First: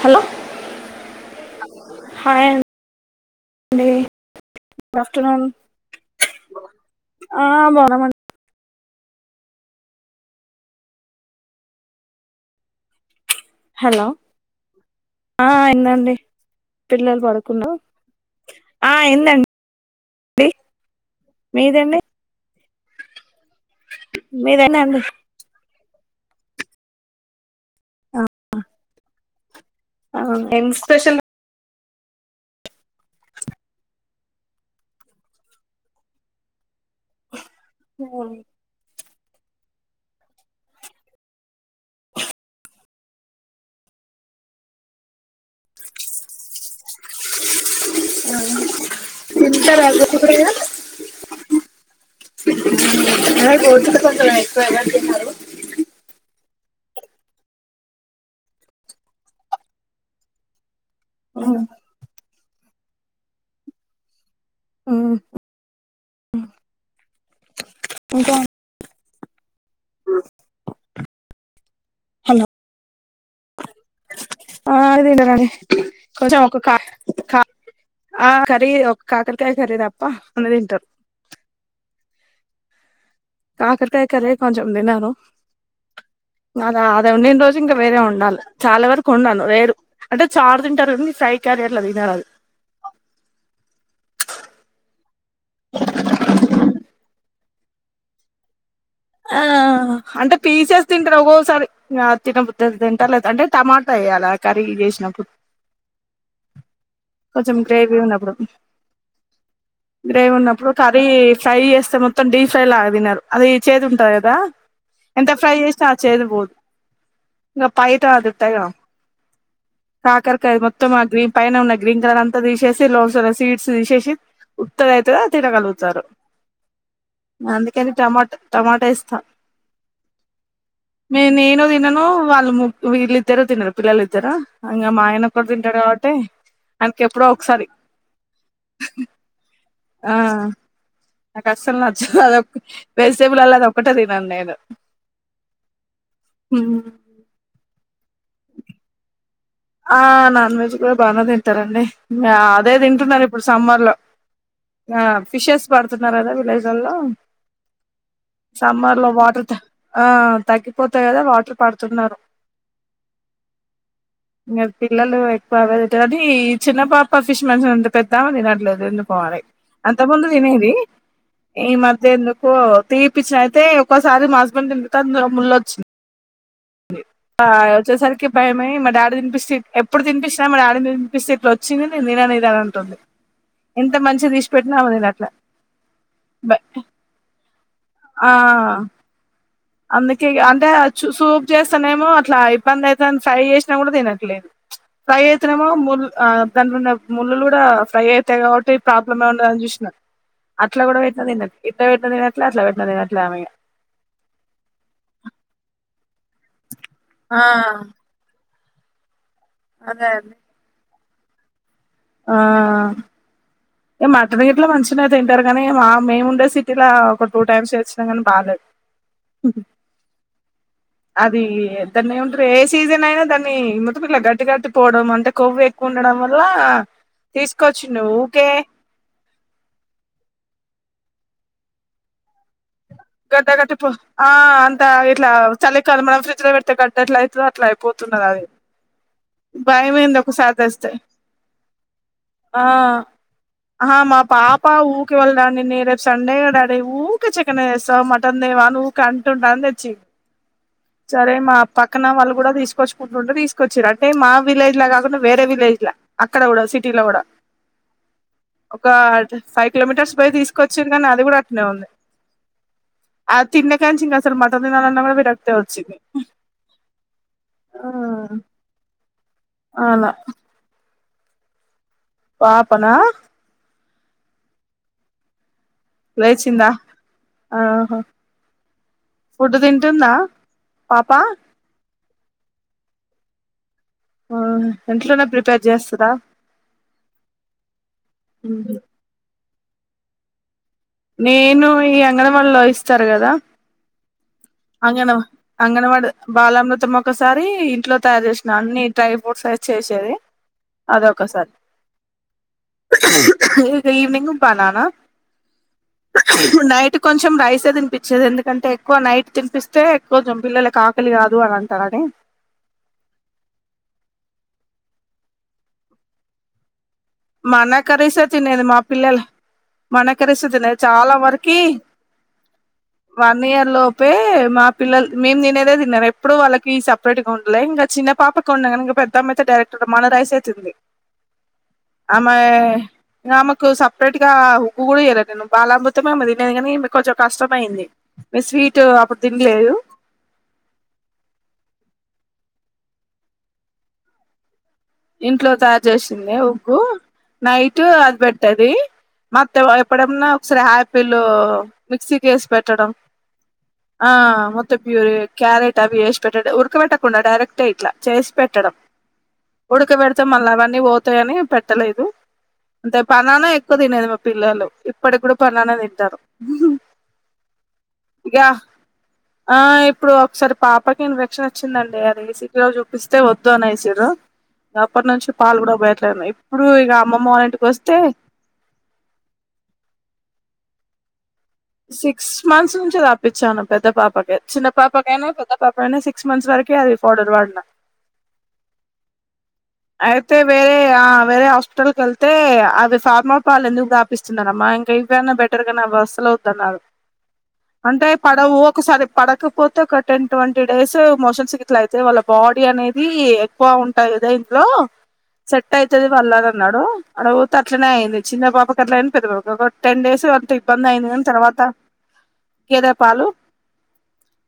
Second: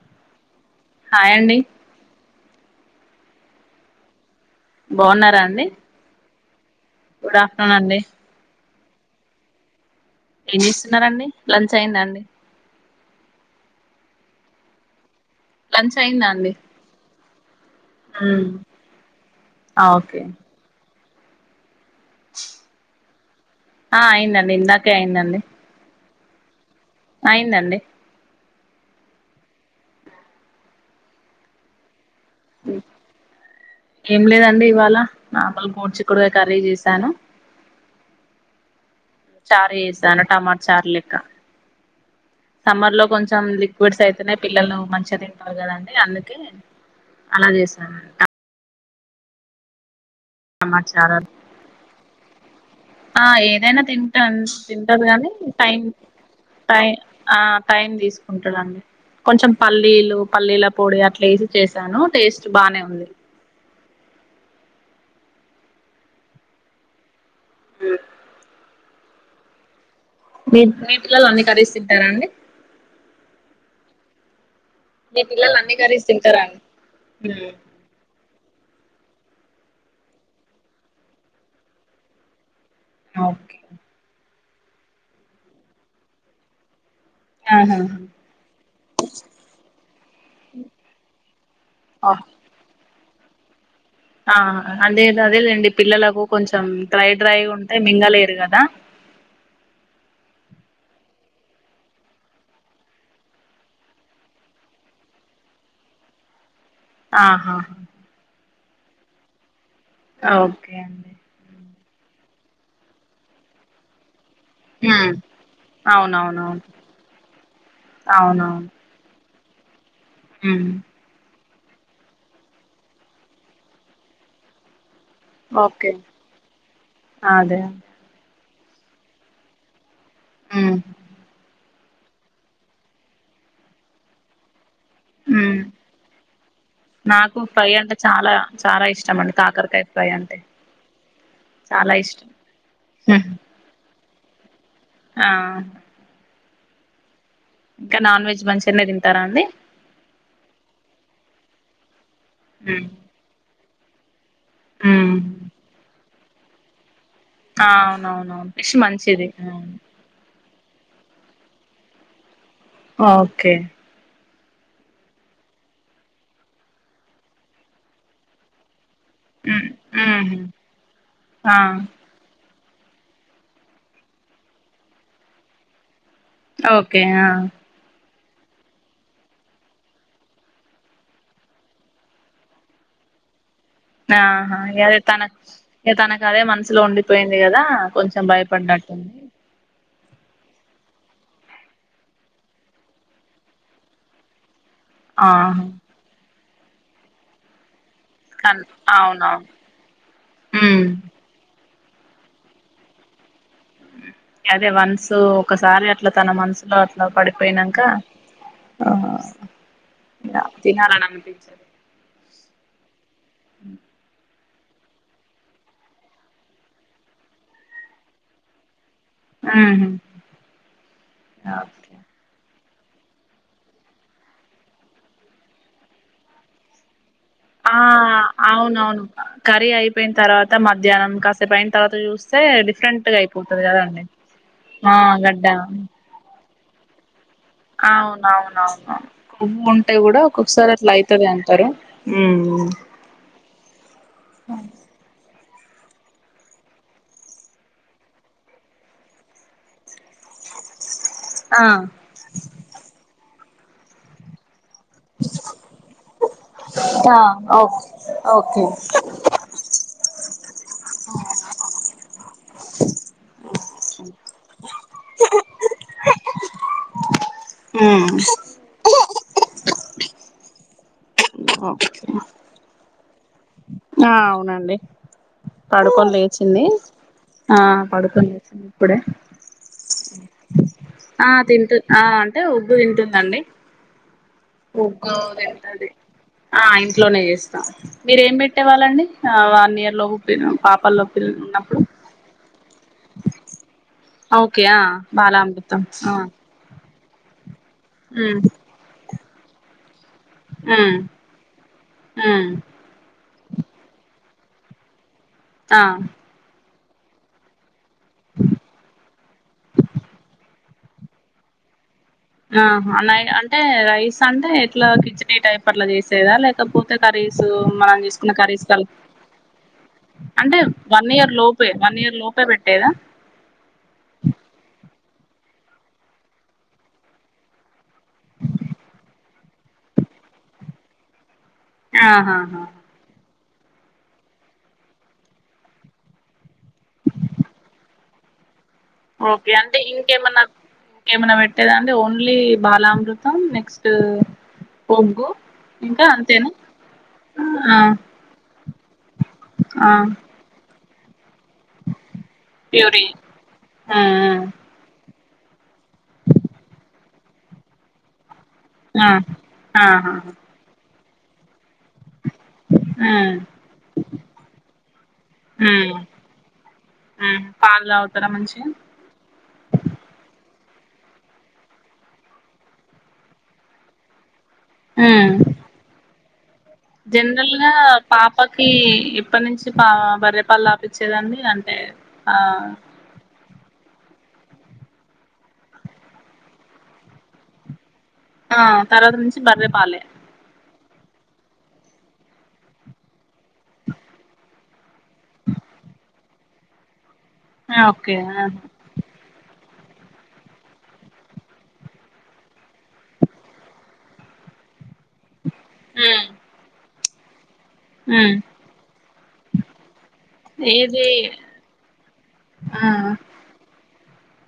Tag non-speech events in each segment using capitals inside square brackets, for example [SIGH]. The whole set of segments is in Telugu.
హలో హాయ్ అండి. నే బాగున్నారా అండి. గుడ్ ఆ ఆఫ్టర్నూన్ అండి. బాగున్నామండి ఏం చేస్తున్నారండి లంచ్ అయిందా అండి. హలో ఆహ్ లంచ్ అయిందండి అయిందా అండి పిల్లలు పడుకున్నారు. మ్మ్. ఆహ్ ఆ ఓకే అయిందండి. మీదండి ఆహ్ అయిందండి. ఇందాకే మీదైందండి అయిందండి. అయిందండి. అవును ఏమ్ స్పెషల్. ఉమ్ ఏం లేదండి. ఇవాళ నాపల గోర్చిక్కుడుకాయ్ కర్రీ చేశాను. ఒన్ చారు చేసాను. టమాట చార్లెక్క. సమ్మర్ లో కొంచెం లిక్విడ్స్ అయితేనే పిల్లలు మంచిగా తింటారు కదండి. అందుకే అలా చేశాను. అవునా తింటారు అవి కూడా. సమాచారలు ఆహ్ ఏదైనా కొంచెం తింటాన్ ఎక్కువగా తింటారు తిన కానీ టైం. టై ఆహ్ టైం తీసుకుంటాడండి కొంచెం పల్లీలు పల్లీల పొడి అట్లా వేసి ఉమ్, చేసాను టేస్ట్ బానే ఉంది. ఉమ్ ఇంకా మీ మీ పిల్లలు అన్ని కర్రీస్ తింటారా అండి. హలో ఆహ్ అన్ని మీ తింటారు అండి పిల్లలు అన్ని కర్రీస్ కొంచెం తింటారా ఒక అండి క క మ్మ్ ఆహ్ కర్రీ ఒక కాకరకాయ కర్రీ తప్ప అన్ని తింటారు. ఓకే కాకరకాయ కర్రే కొంచం తినరు అది అత్ అది వండిన రోజు ఇంకా ఆహా వేరే వండాలి. చాలా వరకు వండాను వేరు అంటే చారు తింటారు ఫ్రై కర్రీలు ఆ తినారు అవి. ఆ అదే అదేలేండి పిల్లలకు కొంచెం డ్రై డ్రై ఉంటే మింగలేరు కదా. ఆహ్ అంటే పీసేస్ తింటారు ఒక్కొక్కసారి ఆహ్ తినబుద్ధి అయినప్పుడు తింటారు లేదా అంటే టమాటా వేయాలా కర్రీ చేసినప్పుడు. ఆహా కొంచెం గ్రేవీ ఉన్నప్పుడు. గ్రేవీ ఉన్నప్పుడు ఓకే కర్రీ అండి ఫ్రై చేస్ మొత్తం డి ఫ్రై లాగా తినరు అది చెడుంటాది మ్మ్ ఎంత ఫ్రై చేసిినా ఆ చేేదు పోదు అవునవునవును ఇంకా పైటా అది ఉంటది అవునవును కాదా కాకరకాయ మ్మ్ మొత్తం ఆ గ్రేమ్ పైన ఉన్న గ్రీన్ కలర్ అంతా తీసేసి లోపాల అంత సీడ్స్ తీసేసి [INAUDIBLE] ఓకే తినగలుగుతారు అదే అందుకని టమాట టమాటా వేస్తా మ్మ్ మీ నేను తినను వాళ్ళు ము వీళ్ళు ఇద్దరు తినరు పిల్లలు ఇద్దరు ఇంకా మా ఆయన కూడా మ్మ్ తింటాడు కాబట్టి ఆయనకి ఎప్పుడో నాకు ఒకసారి ఫ్రై అంటే చాలా చాలా ఇష్టం అండి కాకరకాయ ఫ్రై ఆ అంటే నాకు అసలు చాలా ఇష్టం నచ్చదు [INAUDIBLE] ఒకటే తినను నేను ఆ హ్మ్ ఇంకా నాన్ వెజ్ మంచిగానే తింటారాండి ఆ నాన్ వెజ్ కూడా బానే తింటారండి ఆ అదే తింటున్నాను ఇప్పుడు సమ్మర్ లో ఆ మ్మ్ ఫిషెస్ పాడుతు న రాదా విలేజలో ఆ అవునువునువును ఫిష్ మంచిది వాటర్ ఆ ఆ తగ్గిపోతాయి కదా వాటర్ పడుతున్నారు. ఓకే. ఇ పిల్లలు ఎక్కువ అవేతింటారు అది ఈ చిన్న పాప ఫిష్ మంచిగానే తింటాది పెద్దామే తినట్లేదుఎందు అంతక ముందు మ్మ్ తినేది ఆ ఈ మధ్య ఎందు ఓ తీయిపిచ్చిన అయితే ఒక్కోసారి మా హస్బెండ్ తినింపితే ముళ్ళొచ్చింది. ఆ వచ్చే సార్కి భయమే మా డాడీ తినిపిస్తే ఎప్పుడు తినిపిస్తే మా డాడీని తినిపిస్తే ఇట్లా వచ్చింది నేను తినాను అని అంటుంది ఎంత మంచిగా తీసి ఆహా పెట్టినా ఇ ఆమె అదే తన తినట్లే ఇగ తనకు అదే మనసులో ఉండిపోయింది కదా కొంచెం ఆ భయపడినట్టుంది అందుకే అంటే సూప్ చేస్తానేమో అట్లా ఇబ్బంది అయితే ఫ్రై చేసినా కూడా తినట్లేదు. ఆహా ప్రయత్నమా ముల్ ఆ దాంట్లోన్న ముళ్ళులు కూడా ప్రై అయితే కన్ కాబట్టి ఈ ప్రాబ్లమ్ ఏ అవునవును ఉండదని చూసిన అట్లా మ్మ్ కూడా పెట్టిన తినదు ఇట్లా పెట్టిన తినదట్ల అట్ల పెట్టిన తినదట్ల ఆమె ఇంక అదే వన్స్ ఒకసారి అట్లా తన మనసు అట్లా ఆ పడిపోయినంకా ఆహ అదే అండి ఆహ్ తినాలని అనిపించదు ఆ ఏమా మీ ఇంట్లో మంచినే తింటారు కానీ మా మేము ఉండే సిటీలో ఒక టూ టైమ్స్ తెచ్చినం గనీ బాలేదు ఉహు అది ఓకే దాన్నేమంటారు ఎస్ సీజన్ అయినా దాన్ని మొత్తం ఇలా గట్టి గట్టి పోవడం అంటే కొవ్వు ఎక్కువ ఉండడం వల్ల ఆ తీసుకొచ్చినవ్ ఊకే అవునవును కర్రీ అయిపోయిన తర్వాత మధ్యాహ్నం కాసేపు అయిన తర్వాత చూస్తే డిఫరెంట్ గా గడ్డ అయిపోతది గట్టి పొ కదండి ఆ అంతా ఆ ఇట్లా గడ్డ చలి కాలం మన ఫ్రిడ్జ్ ల పెడితే కట్టినట్లు అట్లా అయిపోతున్నది అది అవునవునవును కొవ్వు ఉంటే భయమైంది కూడా ఒక ఒక్కొక్కసారి సారితేస్తే అట్లా అయితది అంటారు ఆ ఉమ్ ఆ మా పాప ఊకే వాళ్ల డాడీని డీ రెప్ సండే కద డాడీ ఊకే చికెన్ ఏ తీస్ స్తావ్ మటన్ తేవా అని ఊకే అంటుంటే తెచ్చిండు సరే మా ఆ పక్కన వాళ్ళు కూడ తీసుకొచ్చుకుంటుంటె తీసు కొచ్చిరూ అంటే మా విలేజ్ లా కాకుండా వేరే విలేజ్ ల అక్కడ కూడా సిటీ లో ఆ కూడా ఓకే ఓకే ఒక ఫైవ్ కిలోమీటర్స్ పోయి తీసుకొచ్చిరు కానీ అది కూడా అట్నే ఉంది ఆ తిన్నకాంచి ఇంగ అసల్ మటన్ తినాలన్న కూడా విరక్తే వచ్చింది ఆ అలా [INAUDIBLE] పాపనా ఆ అవునండి పడుకొని లేచింది లేచిందా ఆ ఆహా పడుకొని లేచింది ఇప్పుడే ఫుడ్ తింటుందా పాప ఆ తింటున్ ఆ అంటే ఉగ్గు తింటుందండి ఆ ఇంట్లోనే ప్రిపేర్ ఉగ్గోదింటది చేస్తదా ఆ ఇంట్లోనే చేస్తాం మీరేం పెట్టేవాళ్ళండి ఆవ నియర్లో ఉప్పిన నేను ఈ అంగన్వాల్లో ఇస్తారు కదా ఓకే ఆ అంగన్వ బాలామృతం అంగన్వాడి ఆ బాలామృతం ఒకసారి ఇంట్లో తయారు ఉమ్ చేసిన అన్ని టైప్ ఓట్స్ ఏసీ చేసేది ఉమ్ అదొకసారి ఉమ్ ఇక ఇవి నింగు బనానా ఆ నైట్ ఈ కొంచం రైసె తినిపించ్ వచ్చేది ఎందుకంటే ఎక్కువ నైట్ తినిపిస్తే ఎక్కువ జంపిల్లలు కా పెళ్లి కాదు అని అంటనని ఆ నై అంటే రైస్ అంటే ఎట్లా కిచిడి టైప్ అట్లా చేసేదా లేకపోతే కర్రీస్ మన మనం కర్రీసె చేసుకున్న తినేది కర్రీస్ మా కల్ పిల్లల్ మన కర్రీసె అంటే తినేది వన్ చాలా ఇయర్ వరకి లోపే వన్ ఇయర్ లోపే పెట్టేదా వన్ ఇయర్ లోపే మా పిల్లల్ మేమ్ తినేదే తిన్నారు ఎప్పుడు వాళ్ళకి సప్ రేట్గా ఉండలే ఇంక చిన్న పాపకు ఉన్నా కానీ ఇంకా పెద్దమ్మ అయితే డైరెక్ట్ మన రైసె తింది ఆమే ఆహాహా ఇంకా ఆమాకు సపరేట్ గా ఉ్గు కూడా చేయర నేను బాలఅమృతం మే తినను కానీ మీకు కొంచెం కష్టమ అయింది మీరు స్వీట్ [INAUDIBLE] ఓకే తినలేదు అంటే ఇంకెమన్న ఇంకెమన్న పెట్టేదా అంటే ఓన్లీ బాలామృతం నెక్స్ట్ ఒగ్గు ఇంట్లో తయారు ఇంకా చేసిందె అంతేనా ఉగ్గు ఆ నైటు అది పెట్టె ది మత్త ఆ ఎప్పుడన్నా ఒకసారి హ్యాపీ పిల్లో మిక్సీ కేసి పెట్టడం ప్యూరీ ఆ మ్మ్ మొత్తం ప్యూరి క్యారెట్ అ వయేపెట్టట్టు ఉరక పెట్టకుండా డైరెక్ట్లా అట్లా చేసి పెట్టడం ఆ ఆహా ఉడకపెడితే మల్ల అవన్నీ పోతేనే పెట్స్ పట్టలేదు అంటే మ్మ్ బనానా ఎక్కువ తినేది మా పిల్లలు ఇప్పటికి కూడా బనాన మ్మ్ తింటారు మ్మ్ పాలు తాగుతారా ఇక మంచిగా ఆ ఇప్పుడు ఒకసారి పాపకి ఇన్ఫెక్షన్ వచ్చిందండి అ రేసికిలో చూపిస్తే వద్దు అ నై సిండ్రు ఊ ఇక అమ్మమ్మ వాళ్ళ జనరల్ ఇంటికి గా వస్తే పాపకి ఇప్పటి నుంచి అ బర్రె పాలు తాగిపిస్తే చెల్లల్ని సిక్స్ మంత్స్ నుంచి రాపిచ్చాను పెద్ద పాపక చిన్న పాపకైనా పెద్ద పాప అైనా సిక్స్ మంత్స్ వరక అది ఫౌడర్ వాడిన ఆ తర్వాత నుంచి బర్రె పాలే అయితే వేరే ఆ వేరే హాస్పిటల్ కీళ్తే అవి ఫార్మా పాలు ఎందుకు తాగిపిస్తున్నారమ్మా ఇంకా ఏవైనా బెటర్ అవొద్దు అన్నారు ఆ అంటే ఓకే ఆహా పడవు ఒకసారి పడకపోతే ఇంకా ఒక టేన్ ట్యింటి డేస్ మోషన్ ఇట్ల అయితే వాళ్ల బాడీ అనేది ఎట్లా ఉంటది కద లో సెట్ అయితది మ్మ్ వాళ్లాగాన్నాడు ఆడ ఉ అట్లనే అయింది మ్మ్ చిన్న పాపకి అట్లా అయింది పెద్దపాప కి అట్లా అయింది ఒక టెన్ డేస్ అంత ఇబ్బంది ఏది అయింది కాని తర్వాత ఆ గేదే పాలు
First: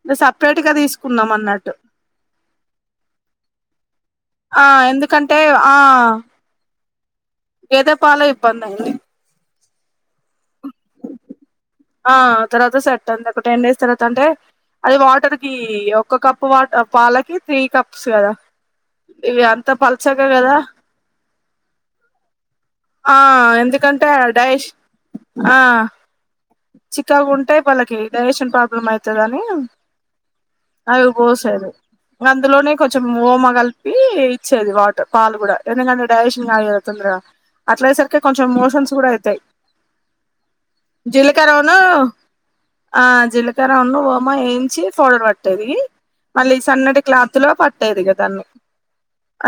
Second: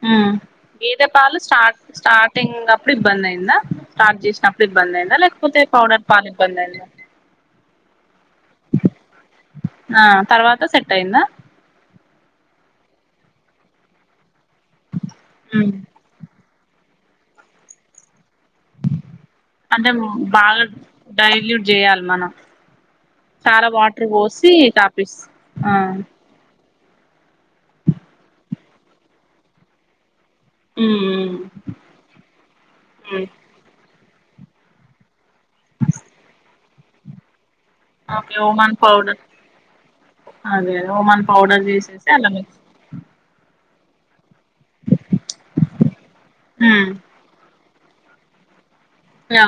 అంటే మ్మ్ సపరేట్గా గేదె తీసుకున్నాం పాలు అన్నట్టు స్టార్ట్ స్టార్టింగ్ అప్పుడు ఇబ్బంది అయిందా స్టార్ట్ ఆ చేసినప్పుడు ఇబ్బంది అయింద ఎందుకంటే లేకపోతే ఆ పౌడర్ పాలు ఇబ్బంది అయింది [UNINTELLIGIBLE] గేదె పాలు ఇబ్బందైంది ఆ తర్వాత సెట్ అయిందా ఆ తర్వాత సెట్ అయ్యింది ఒక టెన్ డేస్ తర్వాత అంటే అది వాటర్ కి ఒక కప్ వాట పాలకి త్రీ కప్స్ కదా ఇవి అంత అంటే ము పల్చగా కదా బాగా డైల్యూట్ చేయాలి మనం ఆ చాలా వాటర్ ఎందుకంటే పోసి తాపిస్ ఆ చిక్కగుంటే వాళ్ళకి డైజేషన్ ప్రాబ్లమ్ అయితదని అవి పోస్తరు అందులోనే కొంచెం ఓమ కలిప్ ఈ ఇచ్చేది వాటర్ పాలు గూడ ఎందుకంటే డైడిషన్ కాదు కదా తుందిరా ఓకే ఉమెన్ పౌడర్ అదే ఒమన్ ఇంకరోను ఆజే జిలకరున్ను ఒ ప్మా ఏంచి ఫౌడర్ పడతది మళ్ళీ సన్నటి క్లాత్ లో ప ట్టేదిగా తన్ను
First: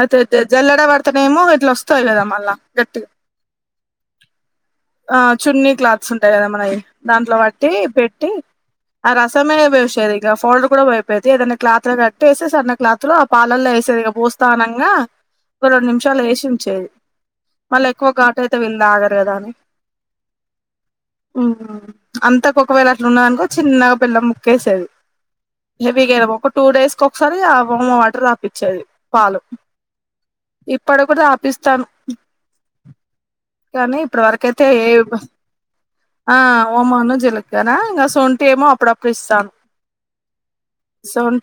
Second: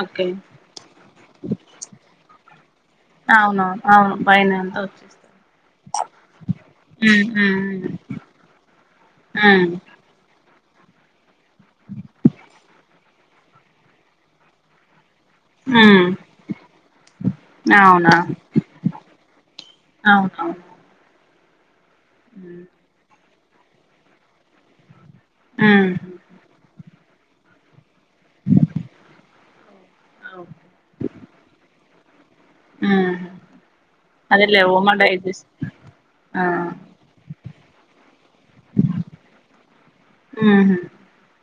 అయితే ఓకే జ జల్లడ పడతనేమో ఇట్లా వస్తాయి కదా మళ్ళా గట్టిగా అవునవును అవును పైన అంతా ఆ వచ్చేస్తా చున్నీ క్లాత్స్ ఉం దేమన్న దాంట్లో బట్టి పెట్టి ఆ రసమే వేసేది గ ఫోల్డ్ర్ కూడా పోయపోయేది ఏదైనా క్లాత్ ల కట్టేసి సన్న క్లాతులో ఆ పాలల్లో వేసేది ఇగ పూస్థానంగా ఒక రెండు నిమిషాలు వేసి ఉంచేది మళ్ళా ఎక్కువ అవునా ఘాటు అయితే వీళ్ళు ఆగరు కదా అని అవునవును అవునా అంతకోకవేళ అట్లున్నాదనుకో చిన్నగా బెల్లం ముక్కేసేది హెవిగ ఒక టూ డేస్ కో సరే ఆ బొమ్మ వ రాపిచ్చాడు పాలు ఇప్పటి కూడా తాపిస్తరు కానీ అదేలే ఇప్పుడివరకైతే ఏ ఓమా డైజెస్ట్ ఆ ఓమాను జిలకార ఇంగ స్ సొంటేమో అప్పుడప్పుడు ఇస్తాను ఆ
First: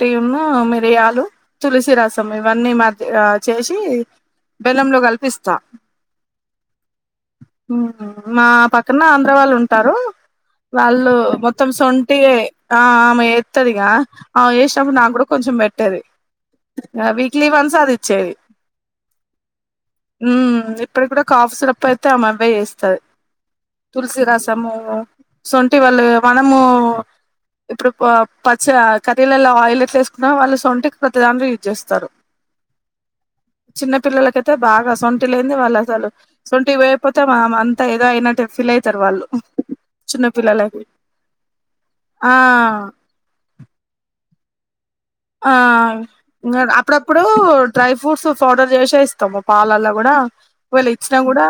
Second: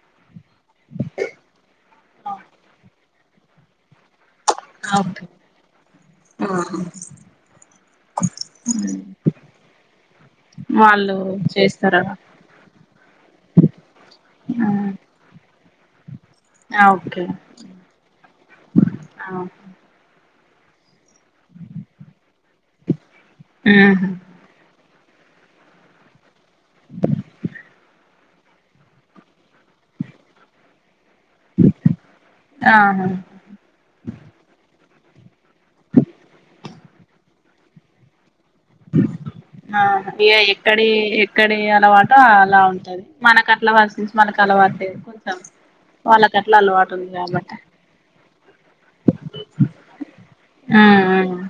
టీము మీ రియాలు తులసి రసం ఇవన్నీ మా ఆ చేసి బెల్లంలో ఓకే కలిపిస్తా మా ప క్కన అంధ్ర వాళ్ళు ఉంటారు వాళ్ళు మొత్తం సొంటి ఆ ఆమె ఏత్తదిగా ఆమె జేసినప్పుడు నాకు కూడా కొంచెం బెట్ ట్టది ఆ వీక్లీ వన్స్ అదిచ్చేయ్ ఆ ఊ ఇప్పుడు కూడా కాఫ్ సిరప్ప అయితే ఆమె అవ్వే ఏస్తా ఉహు తులసి రసమూ సొంటి వళ్ళు మనము ఇప్పుడు ప పచ్చ కర్రీలల్లా ఆయిల్ ఎట్లేస్కుంటామో వాళ్ళు సోంటి ప్రతిదాంట్లో యూస్ చేస్తారు ఆహా చిన్న పిల్లలకైతే బాగా టు లేంది వాళ్ళసలు సొంటి వేయికపోతే ఆమో అన్ త ఏదో ఐనట్టు ఆ ఏ పిల్లలకి ఎక్కడి ఎక్కడి అలవాటు ఆ అలా ఉంటది మనకు అట్లా [UNINTELLIGIBLE] మనకు టలవాట్లే ఆ అప్పుడప్పుడు కాబట్టి డ్రై ఫ్రూట్స్ ఆర్డర్ చేసే ఇస్తాము, పాలల్లో కూడా వీళ్ళు ఇచ్చినా ఉమ్ కూడా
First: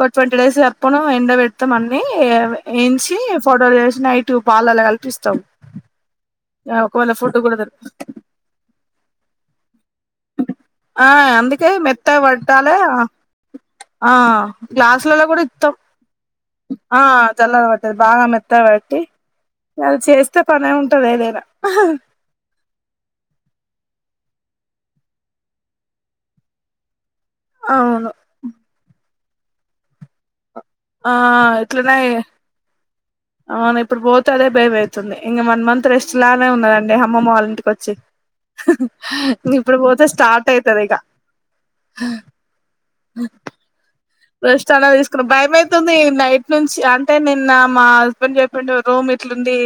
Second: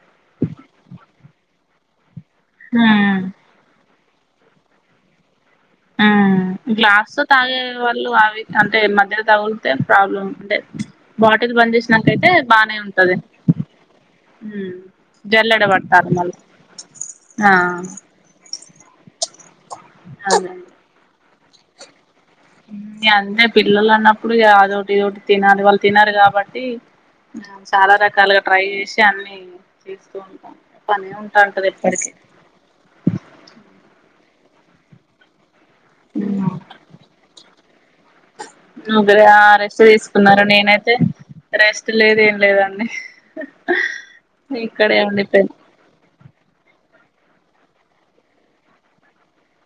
ఒక ట్వంటీ డేస్ ఎప్పపోనుం ఎండపెడ్తం అన్ని ఎ ఎంచి ఉమ్ ఫోటోలు చేసినైట్ తు పాలలా కల్పిస్తాం అ గ్లాస్లో తాగేవాళ్ళు అవి అంటే మధ్య తగులితే ప్రాబ్ అంటే ఆ బాటిల్ అందుకే బంద్ మెత్తగా చేసినాకయితే పట్టాలే బాగానే ఉంటది ఆ మ్ గ్లాసులలో కూడా ఇత్తం జల్లెడబడతారు మళ్ ఆ చలర మతది బాగామె త పెట్టి అలా చేస్తే అదే పనే ఉంటది ఏదైనా అంతే పిల్లలు అన్నప్పుడు అదోటిదోటి తినాలి వాళ్ళు తినారు కాబట్టి చాలా అవును రకాలుగా ట్రై చేసి అన్ని చేస్తూ ఉంటాను ఆ ఎట్లు న అవునా ఇప్పుడు పోతే అదే భయంమవుతుంది ఇంక వన్ మంత్ రెస్ట్ లానే ఉన్నదండి. అమ్మమ్మ వాళ్ళింటికొచ్చి, ముగ్గురే ఆ ఇప్పుడు రెస్ట్ పోతే తీసుకున్నారు స్టార్ట్ అయితది నేనైతే ఇక రెస్ట్ లేదు ఏం లేదండి రెస్ట్ అన్నా ఇక్కడే తీసుకున్నా ఉండిపోయిన భయం అయితుంది. నైట్ నుంచి అంటే నిన్న మా హస్బెండ్ చెప్పిండు. రూమ్ ఇట్లుంది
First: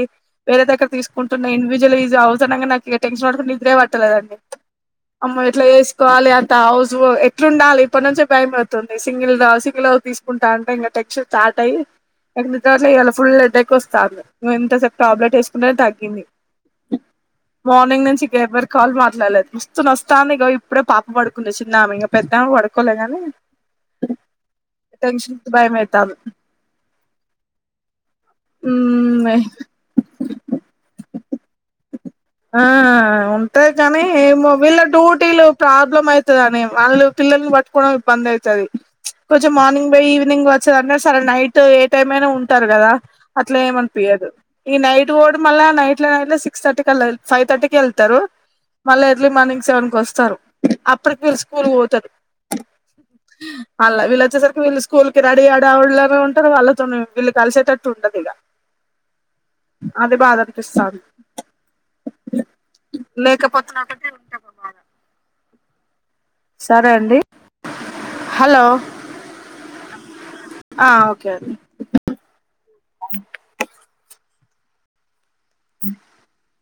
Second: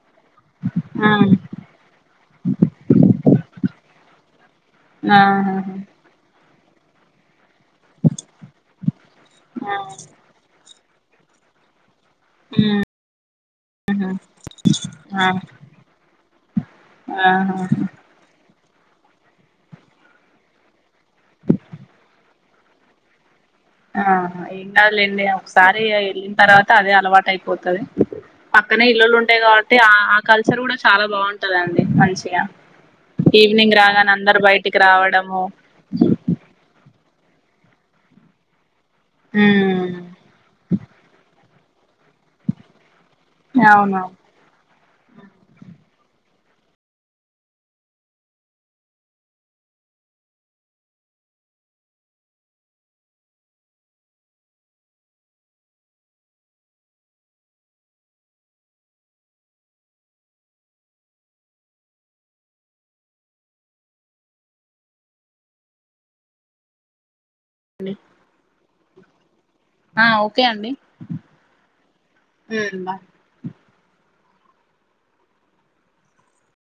వేరే దగ్గర ఆ తీసుకుంటున్న ఇండ్విజిలిజ్ హౌస్ అనంగన నాకు ఇక టెన్షన్ పకుని నిద్రే పట్టలేదండి, అమ్మ ఎట్లా ఆహాహా ఎసుకోవాలె అన్ తైజ్వొ ఎ ట్లు ఉండాలి. ఇప్పటి నుంచి భయం అయితుంది. సింగిల్ దా సింగొలా తీసుకుంటాంటె ఇంగ టెక్షన్ స్టార్ట్ అయ్యి ఎక్ మితోట్ల ఉహు ఇయల ఫుల్ హెడ్డెక్ వస్తాంది. నువ ఎంతసేప్ ఆ టాబ్లెట్ ఏసుకునే తగ్గింది. ఆహా మార్నింగ్ నుంచి ఎవ్వరు. కాల్ మాట్లాడలేద్, మస్తు నస్తాంది. ఇగో ఇప్పుడే పా వడుకుంది చిన్నామె ఇగ పెద్దామె పడ్ కొలగానే ఆ ఏం కాదులేండి. ఒకసారి అయితాంది ఎళ్ళిన తర్వాత అదే అలవాటైపోతది. పక్కనే ఇల్లులు ఉంటాయ్, కాబట్టి ఆ ఆ కల్చర్ కూడా చాలా బావుంటదండి. మంచిగా ఆ ఉంటాయి ఈవినింగ్ కానీ రాగానే అందరు ఏమో వీళ్ళ బయటికి రావడము. డ్యూటీలు ప్రాబ్లం అయితదని వాళ్ళు పిల్లల్ని పట్టుకోవడం ఇబ్బంది అయితది. చ్ కొంచెం మార్నింగ్ ఉమ్ బోయి ఈవినింగ్ వచ్చేదన్న సరే నైట్. ట్ ఏ టైమ్ అయినా ఉంటారు కదా. అట్లా అవును ఏమనిపయదు. ఈ నైట్ పోవుడు మళ్ళ నైట్ ల స్ సిక్స్ థర్టీ కల్లా ఫైవ్ థర్టీకి ఎళ్తరు, మళ్ళా ఎర్లీ మార్నింగ్ సెవెన్ కి వస్తారు. అప్పటికి వీళ్ళు స్కూల్ పోతరు అళ్ వీళ్ళు వచ్చేసరికి వీళ్ళు స్కూల్ కి రడీ హడావుడిలోనే ఉంటరు. వాళ్ళతోనీ వీళ్ళు కలిసేటట్టు ఉండదు, ఇక అది బాధ అనిపిస్సాంది. లేకపోతున్నంటే ఉంటాద బాధ సరే అండి. హలో ఆ ఓకే అండి. ఆ ఓకే అండి ఊ బాయ్ హు